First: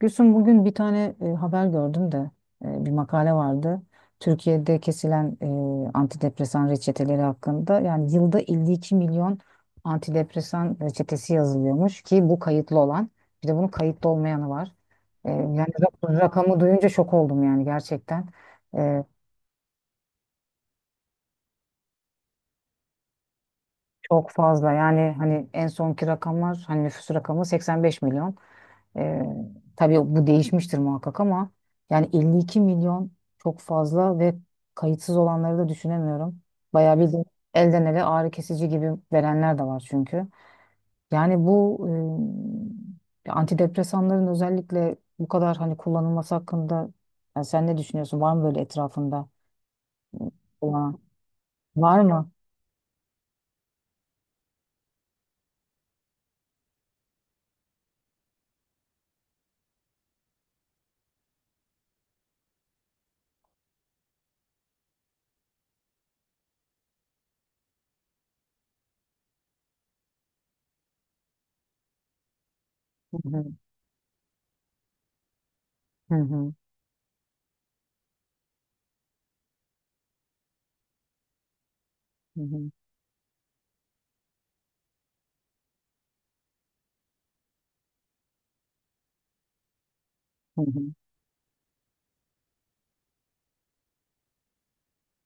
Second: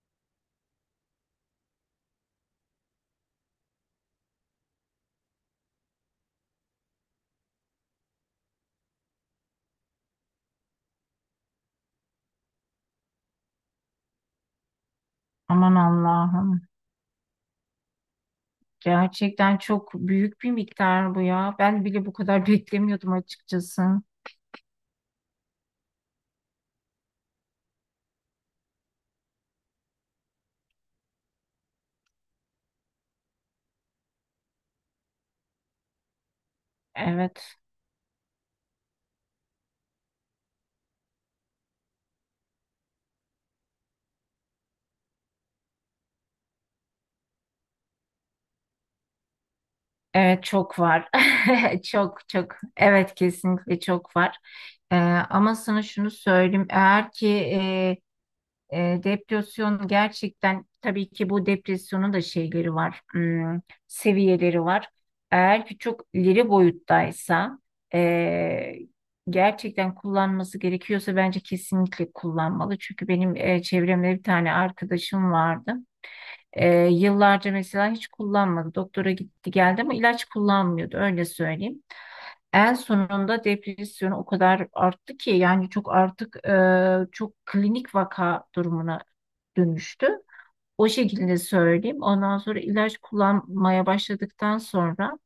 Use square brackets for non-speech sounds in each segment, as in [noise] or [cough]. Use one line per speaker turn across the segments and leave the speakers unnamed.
Gülsüm, bugün bir tane haber gördüm de bir makale vardı. Türkiye'de kesilen antidepresan reçeteleri hakkında, yani yılda 52 milyon antidepresan reçetesi yazılıyormuş ki bu kayıtlı olan; bir de bunun kayıtlı olmayanı var. Yani
Aman
rakamı
Allah'ım.
duyunca şok oldum yani, gerçekten. E,
Gerçekten çok büyük bir miktar bu ya. Ben bile bu kadar [laughs] beklemiyordum açıkçası.
Çok fazla yani, hani en sonki rakamlar, hani nüfus rakamı 85 milyon. Ee, tabii bu değişmiştir muhakkak ama yani 52 milyon çok fazla ve kayıtsız olanları da düşünemiyorum. Bayağı bildiğin
Evet.
elden ele ağrı kesici gibi verenler de var çünkü. Yani bu antidepresanların özellikle bu kadar hani kullanılması hakkında yani sen ne düşünüyorsun? Var mı böyle etrafında
Evet çok
olan?
var. [laughs]
Var
Çok
mı?
çok. Evet kesinlikle çok var. Ee, ama sana şunu söyleyeyim. Eğer ki depresyon gerçekten tabii ki bu depresyonun da şeyleri var, hmm, seviyeleri var. Eğer ki çok ileri boyuttaysa e, gerçekten kullanması gerekiyorsa bence kesinlikle kullanmalı. Çünkü benim çevremde bir tane arkadaşım vardı.
Hı hı.
Yıllarca mesela hiç kullanmadı. Doktora gitti geldi ama ilaç kullanmıyordu öyle söyleyeyim.
Hı hı.
En sonunda depresyon o kadar arttı ki yani çok artık çok klinik vaka durumuna dönüştü.
Hı hı.
O şekilde söyleyeyim. Ondan sonra ilaç kullanmaya başladıktan sonra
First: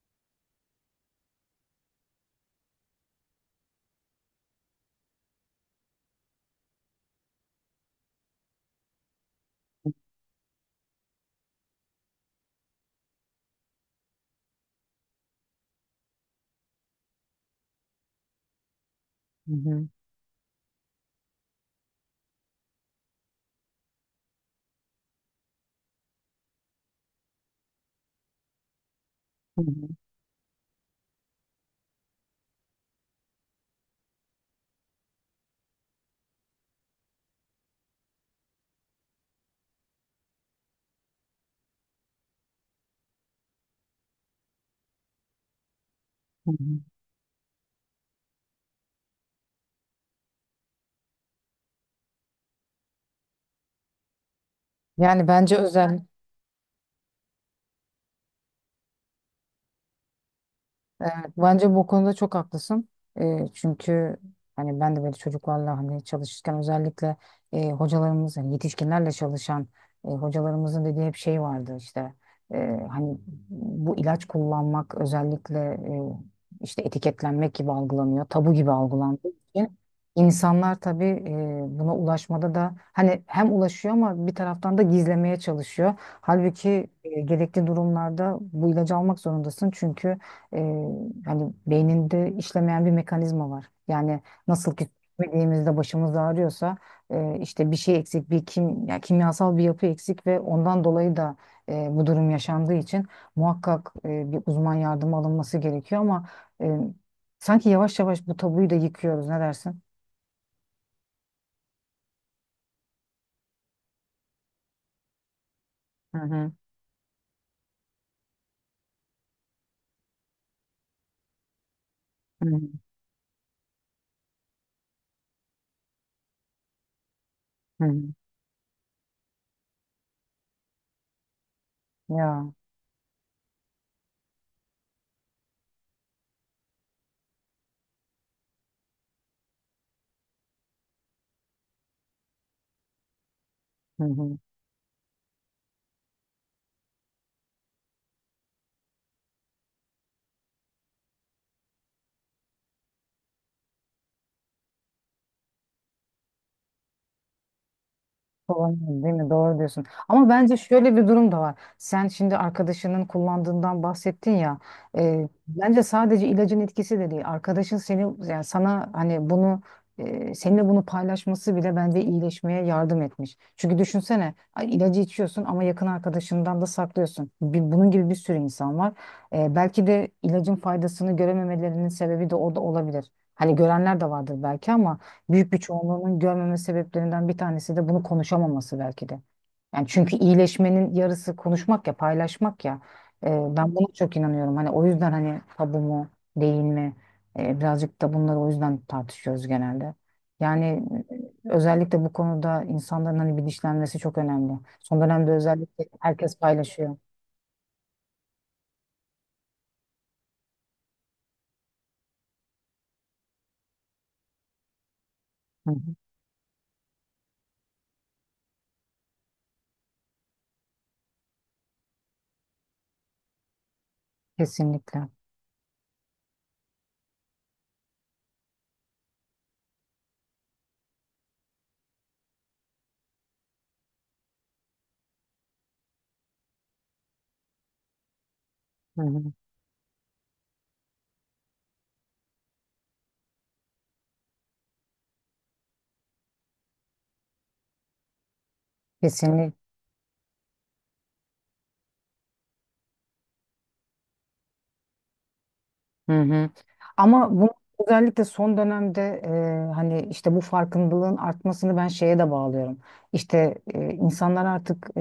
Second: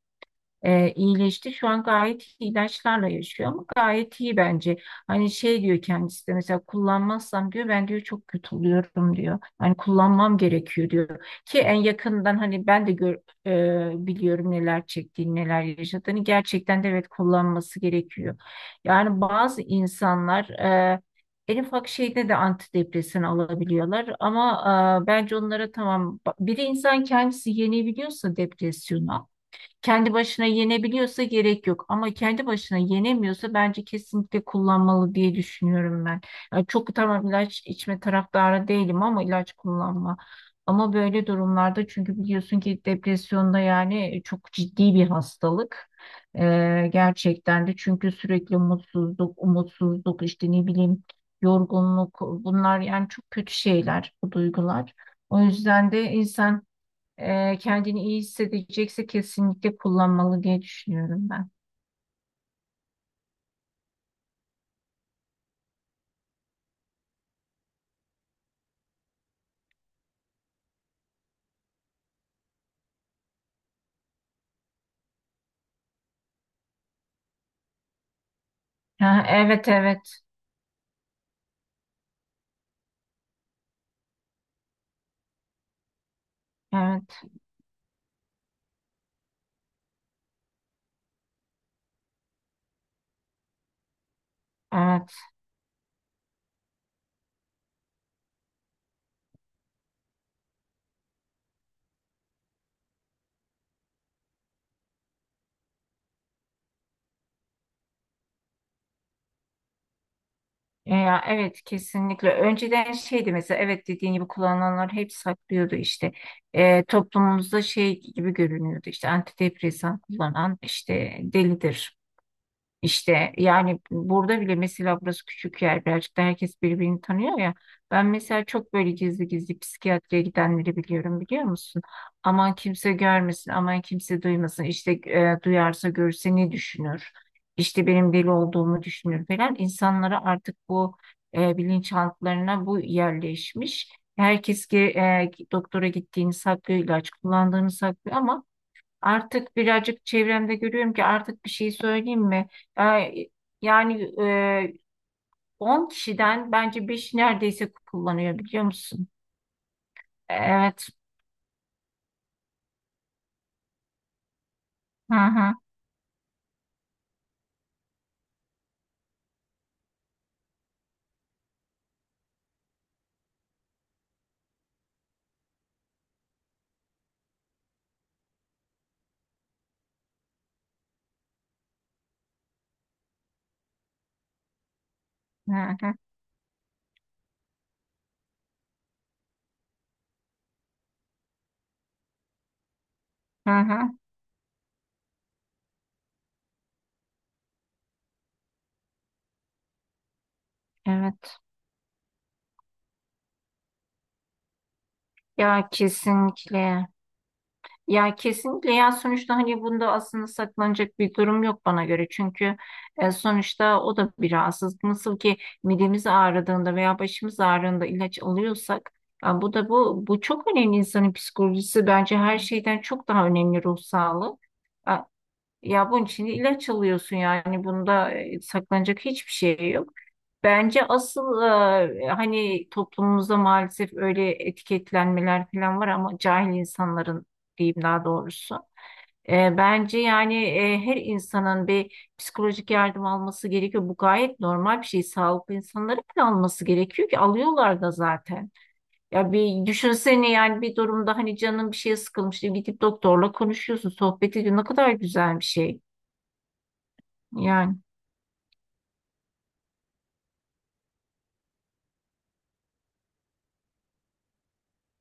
iyileşti. Şu an gayet iyi ilaçlarla yaşıyor ama gayet iyi bence. Hani şey diyor kendisi de mesela kullanmazsam diyor ben diyor çok kötü oluyorum diyor. Hani kullanmam gerekiyor diyor. Ki en yakından hani ben de biliyorum neler çektiğini, neler yaşadığını. Gerçekten de evet kullanması gerekiyor. Yani
Hı
bazı
hı.
insanlar en ufak şeyde de antidepresan alabiliyorlar ama bence onlara tamam bir insan kendisi yenebiliyorsa depresyonu
Hı hı.
kendi başına yenebiliyorsa gerek yok ama kendi başına yenemiyorsa bence kesinlikle kullanmalı diye düşünüyorum ben. Yani çok tamam ilaç içme taraftarı değilim ama ilaç kullanma. Ama böyle durumlarda çünkü biliyorsun ki depresyonda yani çok ciddi bir hastalık.
Hı hı.
Gerçekten de çünkü sürekli mutsuzluk, umutsuzluk işte ne bileyim yorgunluk bunlar yani çok kötü şeyler bu duygular.
Yani
O
bence
yüzden
özel.
de insan kendini iyi hissedecekse kesinlikle kullanmalı diye
Evet,
düşünüyorum ben.
bence bu konuda çok haklısın. Çünkü hani ben de böyle çocuklarla hani çalışırken özellikle hocalarımız hani yetişkinlerle çalışan hocalarımızın dediği hep şey vardı işte. Hani bu ilaç kullanmak özellikle eee, işte etiketlenmek gibi algılanıyor, tabu gibi
Ha,
algılandığı
evet
için
evet,
insanlar tabii buna ulaşmada da hani hem ulaşıyor ama bir taraftan da gizlemeye çalışıyor. Halbuki
evet
gerekli durumlarda bu ilacı almak zorundasın çünkü e, hani beyninde işlemeyen bir mekanizma var. Yani nasıl ki
evet.
yediğimizde başımız ağrıyorsa işte bir şey eksik, ya kimyasal bir yapı eksik ve ondan dolayı da bu durum yaşandığı için muhakkak bir uzman yardımı alınması gerekiyor ama e, sanki yavaş yavaş bu tabuyu da yıkıyoruz. Ne dersin?
Ya evet kesinlikle önceden şeydi mesela evet dediğin gibi kullananlar hep saklıyordu işte.
Hı hı.
Toplumumuzda şey gibi görünüyordu işte antidepresan kullanan işte delidir.
Hı hı.
İşte yani burada bile mesela burası küçük yer birazcık da herkes birbirini tanıyor ya.
Hı
Ben
hı.
mesela çok böyle gizli gizli psikiyatriye gidenleri biliyorum biliyor musun?
Ya.
Aman kimse görmesin, aman kimse duymasın. İşte duyarsa görse ne düşünür? İşte benim deli olduğumu düşünür falan. İnsanlara artık bu bilinçaltlarına bu yerleşmiş.
Hı hı.
Herkes ki doktora gittiğini saklıyor, ilaç kullandığını saklıyor ama artık birazcık çevremde görüyorum ki artık bir şey söyleyeyim mi? Ee, Yani e, 10 kişiden bence 5 neredeyse kullanıyor biliyor
Kullanıyoruz, değil
musun?
değil mi? Doğru diyorsun. Ama bence
Evet.
şöyle bir durum da var. Sen şimdi arkadaşının kullandığından bahsettin ya.
Hı hı.
Bence sadece ilacın etkisi de değil. Arkadaşın seni, yani sana hani bunu, seninle bunu paylaşması bile bence iyileşmeye yardım etmiş. Çünkü düşünsene, ay, ilacı içiyorsun ama yakın arkadaşından da saklıyorsun. Bunun gibi bir sürü insan var. Belki de ilacın faydasını görememelerinin sebebi de o da olabilir. Hani görenler de vardır belki ama büyük
Hı
bir
hı.
çoğunluğunun görmeme sebeplerinden bir tanesi de bunu konuşamaması belki de. Yani çünkü iyileşmenin yarısı konuşmak ya, paylaşmak ya. Ee,
Hı
Ben
hı.
buna çok inanıyorum. Hani o yüzden hani tabu mu, değil mi? Birazcık da bunları o yüzden tartışıyoruz genelde. Yani
Evet.
özellikle bu konuda insanların hani bilinçlenmesi çok önemli. Son dönemde
Ya
özellikle herkes
kesinlikle.
paylaşıyor.
Ya kesinlikle ya sonuçta hani bunda aslında saklanacak bir durum yok bana göre. Çünkü sonuçta o da bir rahatsızlık. Nasıl ki
Hı hı.
midemiz ağrıdığında veya başımız ağrıdığında ilaç alıyorsak ya bu da bu çok önemli insanın psikolojisi bence her şeyden çok daha önemli ruh sağlığı. Ya,
Kesinlikle.
ya bunun için ilaç alıyorsun yani bunda saklanacak hiçbir şey yok. Bence asıl hani toplumumuzda maalesef öyle etiketlenmeler falan var ama cahil insanların diyeyim daha doğrusu.
Hı hı.
Bence yani her insanın bir psikolojik yardım alması gerekiyor. Bu gayet normal bir şey. Sağlıklı insanların bile alması gerekiyor ki alıyorlar da zaten. Ya
Kesinlikle.
bir düşünsene yani bir durumda hani canın bir şeye sıkılmış diye gidip doktorla konuşuyorsun, sohbet ediyorsun. Ne kadar güzel bir şey.
Hı hı. Ama bunu
Yani.
özellikle son dönemde, hani işte bu farkındalığın artmasını ben şeye de bağlıyorum. İşte insanlar artık,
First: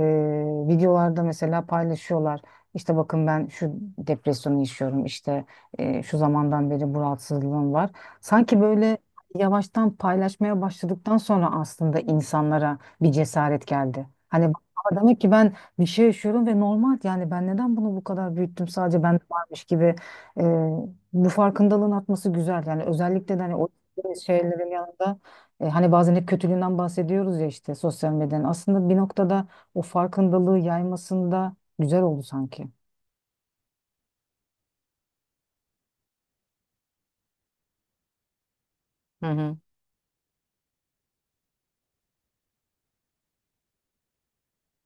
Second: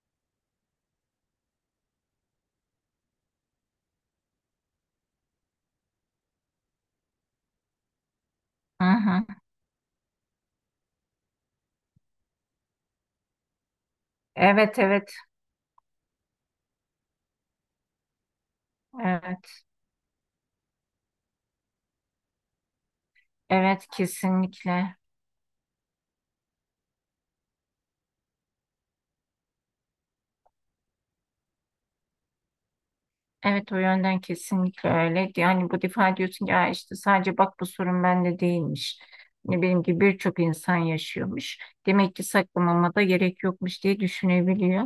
videolarda mesela paylaşıyorlar. İşte bakın, ben şu depresyonu yaşıyorum. İşte şu zamandan beri bu rahatsızlığım var. Sanki
Hı
böyle
hı.
yavaştan paylaşmaya başladıktan sonra aslında insanlara bir cesaret geldi. Hani,
Evet
"Aa,
evet,
demek ki ben bir şey yaşıyorum ve normal, yani ben neden bunu bu kadar büyüttüm, sadece bende varmış
evet
gibi." Bu farkındalığın atması güzel. Yani özellikle de hani o
evet
dediğimiz şeylerin
kesinlikle.
yanında, hani bazen hep kötülüğünden bahsediyoruz ya işte, sosyal medyanın. Aslında bir noktada o farkındalığı yaymasında güzel oldu sanki.
Evet o yönden kesinlikle öyle. Yani bu defa diyorsun ki "Aa, işte sadece bak bu sorun bende değilmiş.
Hı hı.
Ne benim gibi birçok insan yaşıyormuş. Demek ki saklamama da gerek yokmuş diye düşünebiliyor.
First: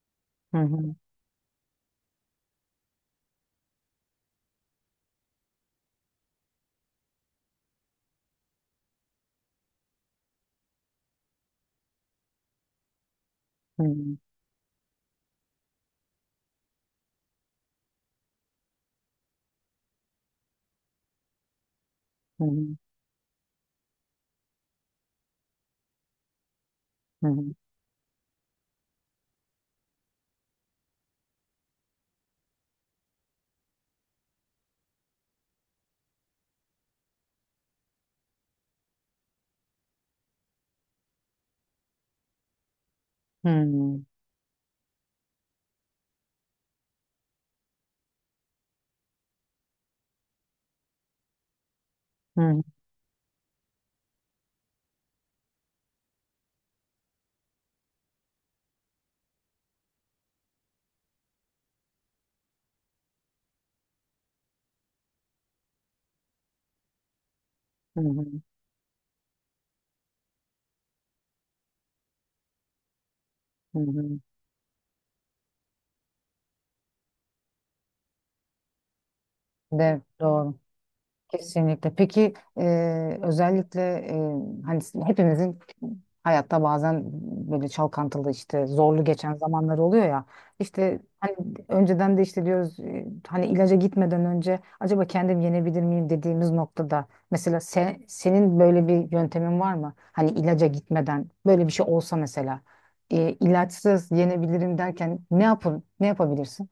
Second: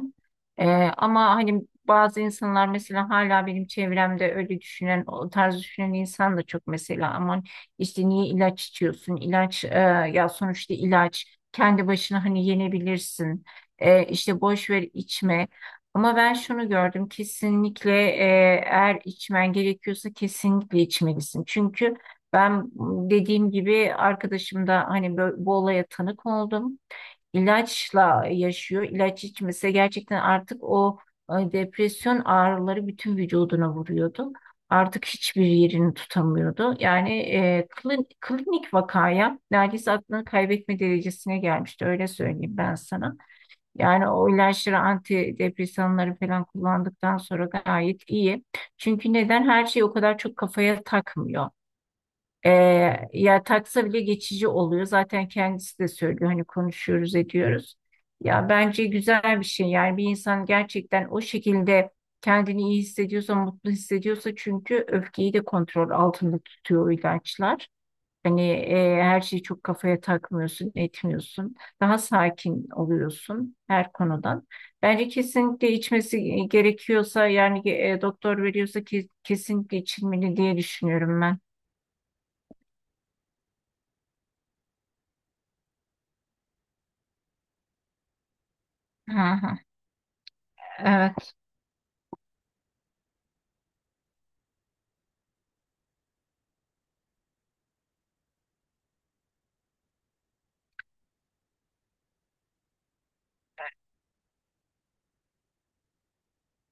Hı
Ee,
hı.
ama hani bazı insanlar mesela hala benim çevremde öyle düşünen, o tarz düşünen insan da çok mesela aman işte niye ilaç içiyorsun? Ya sonuçta ilaç kendi başına hani yenebilirsin.
Hı hı.
İşte boş ver içme. Ama ben şunu gördüm kesinlikle eğer içmen gerekiyorsa kesinlikle içmelisin. Çünkü
Hı hı.
ben dediğim gibi arkadaşım da hani bu olaya tanık oldum.
Hı hı.
İlaçla yaşıyor. İlaç içmese gerçekten artık o depresyon ağrıları bütün vücuduna vuruyordu. Artık hiçbir yerini tutamıyordu. Yani klinik vakaya neredeyse aklını kaybetme derecesine gelmişti öyle söyleyeyim ben sana.
Hı
Yani o ilaçları antidepresanları falan kullandıktan sonra gayet iyi. Çünkü neden her şeyi o kadar çok kafaya takmıyor. Ee,
hı.
ya taksa bile geçici oluyor. Zaten kendisi de söylüyor hani konuşuyoruz ediyoruz. Ya bence güzel bir şey. Yani bir insan gerçekten o şekilde kendini iyi hissediyorsa, mutlu hissediyorsa çünkü öfkeyi de kontrol altında tutuyor o ilaçlar.
Hı hı.
Hani her şeyi çok kafaya takmıyorsun, etmiyorsun. Daha sakin oluyorsun
Hı
her
hı.
konudan. Bence kesinlikle içmesi gerekiyorsa yani doktor veriyorsa ki, kesinlikle
De
içilmeli
doğru.
diye düşünüyorum ben.
Kesinlikle. Peki özellikle, hani hepimizin hayatta bazen böyle çalkantılı, işte zorlu
Hı
geçen
hı.
zamanlar oluyor ya. İşte
Evet.
hani, önceden de işte diyoruz, hani ilaca gitmeden önce acaba kendim yenebilir miyim dediğimiz noktada, mesela senin böyle bir yöntemin var mı? Hani, ilaca gitmeden böyle bir şey olsa mesela, ilaçsız yenebilirim derken ne yapabilirsin?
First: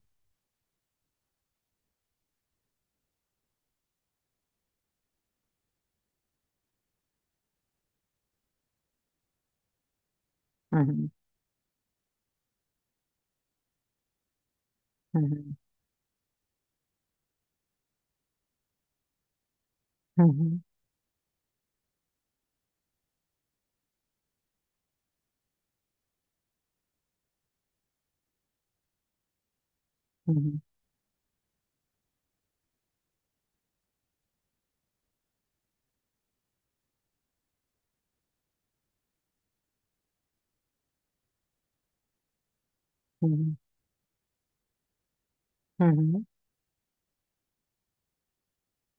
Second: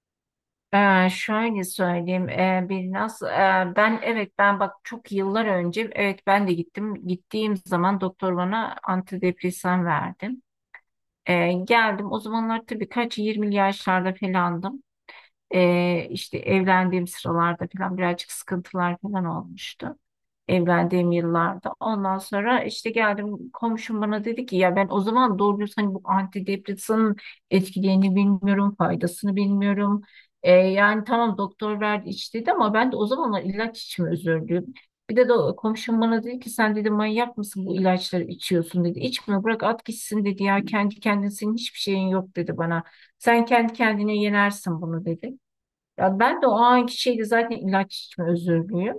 Şöyle söyleyeyim, bir nasıl ben evet ben bak çok yıllar önce evet ben de gittim, gittiğim zaman doktor bana antidepresan verdi.
Hı hı.
Geldim o zamanlar tabii kaç 20 yaşlarda falandım.
Hı hı.
İşte evlendiğim sıralarda falan birazcık sıkıntılar falan olmuştu.
Hı hı.
Evlendiğim yıllarda. Ondan sonra işte geldim komşum bana dedi ki ya ben o zaman doğru düz hani bu antidepresanın etkilerini bilmiyorum, faydasını bilmiyorum.
Hı hı.
Yani tamam doktor verdi iç dedi ama ben de o zamanlar ilaç içimi özürdüm. Bir de komşum bana dedi ki sen dedi manyak mısın bu ilaçları içiyorsun dedi. İçme bırak at gitsin dedi ya kendi kendine senin hiçbir şeyin yok dedi bana.
Hı hı.
Sen kendi kendine yenersin bunu dedi.
Hı
Ya
hı.
ben de o anki şeyle zaten ilaç içme özürlüyüm.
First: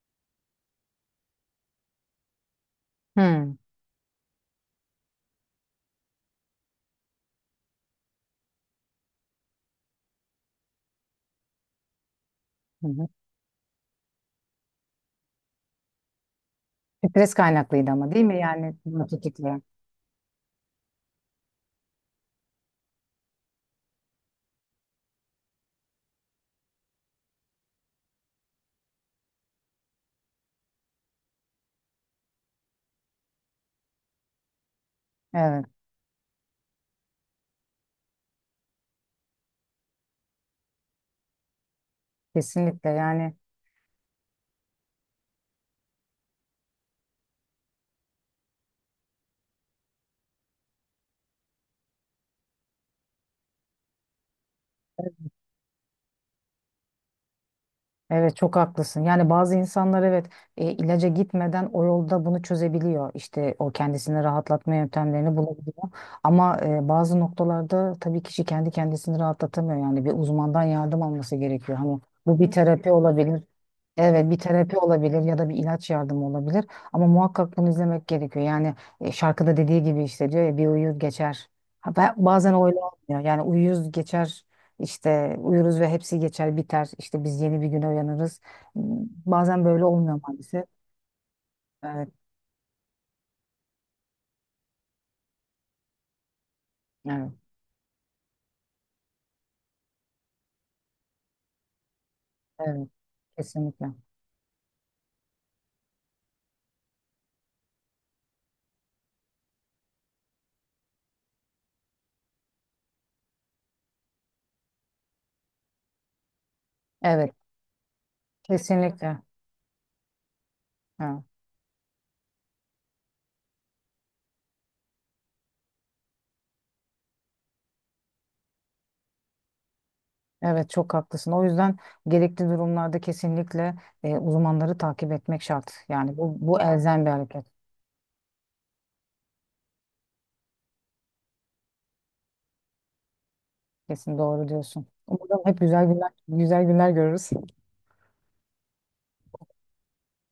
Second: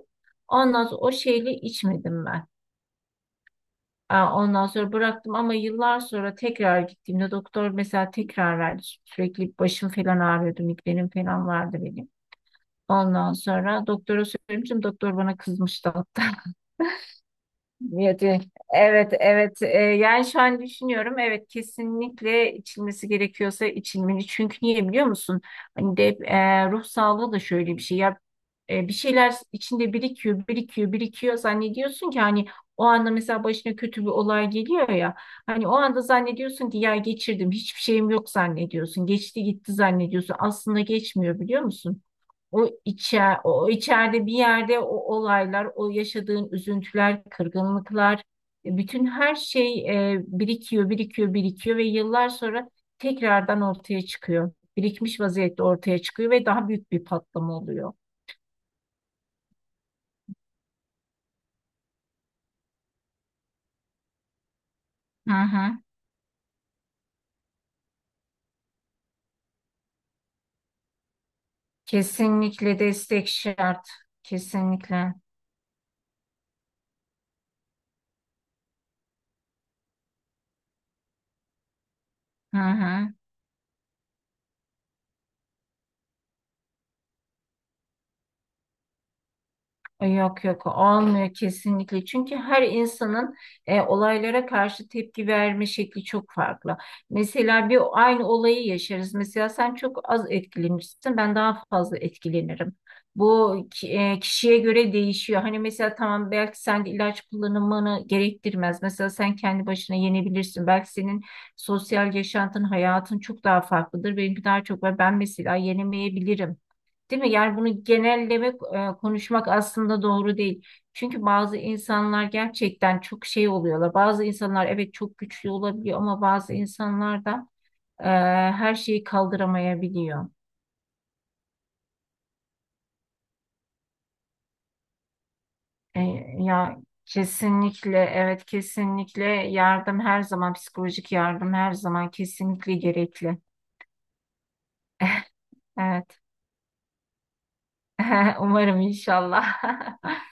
Ondan sonra o şeyle içmedim ben.
Hı.
Aa, ondan sonra bıraktım ama yıllar sonra tekrar gittiğimde doktor mesela tekrar verdi. Sürekli başım falan ağrıyordu, migrenim falan vardı benim.
Hı hı.
Ondan sonra doktora söylemiştim. Doktor bana kızmıştı.
Stres kaynaklıydı ama, değil mi?
Niyeti.
Yani bunu
Evet,
tetikleyen.
evet. Yani şu an düşünüyorum. Evet, kesinlikle içilmesi gerekiyorsa içilmeli. Çünkü niye biliyor musun? Hani de ruh sağlığı da şöyle bir şey. Ya bir şeyler içinde birikiyor, birikiyor, birikiyor. Zannediyorsun ki hani o anda mesela başına kötü bir olay geliyor ya.
Evet,
Hani o anda zannediyorsun ki ya geçirdim, hiçbir şeyim yok zannediyorsun. Geçti gitti zannediyorsun. Aslında geçmiyor biliyor musun? O
kesinlikle. Yani.
içer, o içeride bir yerde o olaylar, o yaşadığın üzüntüler, kırgınlıklar, bütün her şey birikiyor, birikiyor, birikiyor ve yıllar sonra tekrardan ortaya çıkıyor. Birikmiş vaziyette ortaya çıkıyor ve daha büyük bir patlama oluyor.
Evet, çok haklısın. Yani bazı insanlar, evet, ilaca gitmeden o yolda bunu çözebiliyor. İşte o kendisini rahatlatma
Hı
yöntemlerini
hı.
bulabiliyor. Ama bazı noktalarda tabii kişi kendi kendisini rahatlatamıyor. Yani bir uzmandan yardım alması gerekiyor. Hani bu bir
Kesinlikle
terapi
destek
olabilir.
şart.
Evet, bir terapi
Kesinlikle.
olabilir ya da bir ilaç yardımı olabilir. Ama muhakkak bunu izlemek gerekiyor. Yani şarkıda dediği gibi işte, diyor ya, bir uyur geçer. Ha, bazen
Hı
öyle
hı.
olmuyor. Yani uyuz geçer işte, uyuruz ve hepsi geçer biter. İşte biz yeni bir güne uyanırız. Bazen böyle olmuyor
Yok
maalesef.
yok olmuyor kesinlikle
Evet,
çünkü her insanın olaylara karşı tepki verme şekli çok farklı.
evet,
Mesela bir aynı olayı yaşarız. Mesela sen çok az etkilenirsin, ben daha fazla etkilenirim.
evet. Kesinlikle.
Kişiye göre değişiyor. Hani mesela tamam belki sen de ilaç kullanımını gerektirmez. Mesela sen kendi başına yenebilirsin. Belki senin sosyal yaşantın, hayatın çok daha farklıdır. Benimki daha çok var. Ben mesela yenemeyebilirim. Değil mi?
Evet,
Yani bunu genellemek,
kesinlikle.
konuşmak aslında doğru değil. Çünkü
Ha.
bazı insanlar gerçekten çok şey oluyorlar. Bazı insanlar evet çok güçlü olabiliyor ama bazı insanlar da e, her şeyi kaldıramayabiliyor.
Evet, çok haklısın. O yüzden gerekli durumlarda kesinlikle uzmanları takip etmek şart.
E,
Yani bu
ya
elzem bir hareket.
kesinlikle evet kesinlikle yardım her zaman psikolojik yardım her zaman kesinlikle gerekli.
Kesin doğru diyorsun.
[laughs]
Umarım hep güzel günler,
Evet.
güzel günler görürüz.
[laughs] Umarım inşallah. [laughs]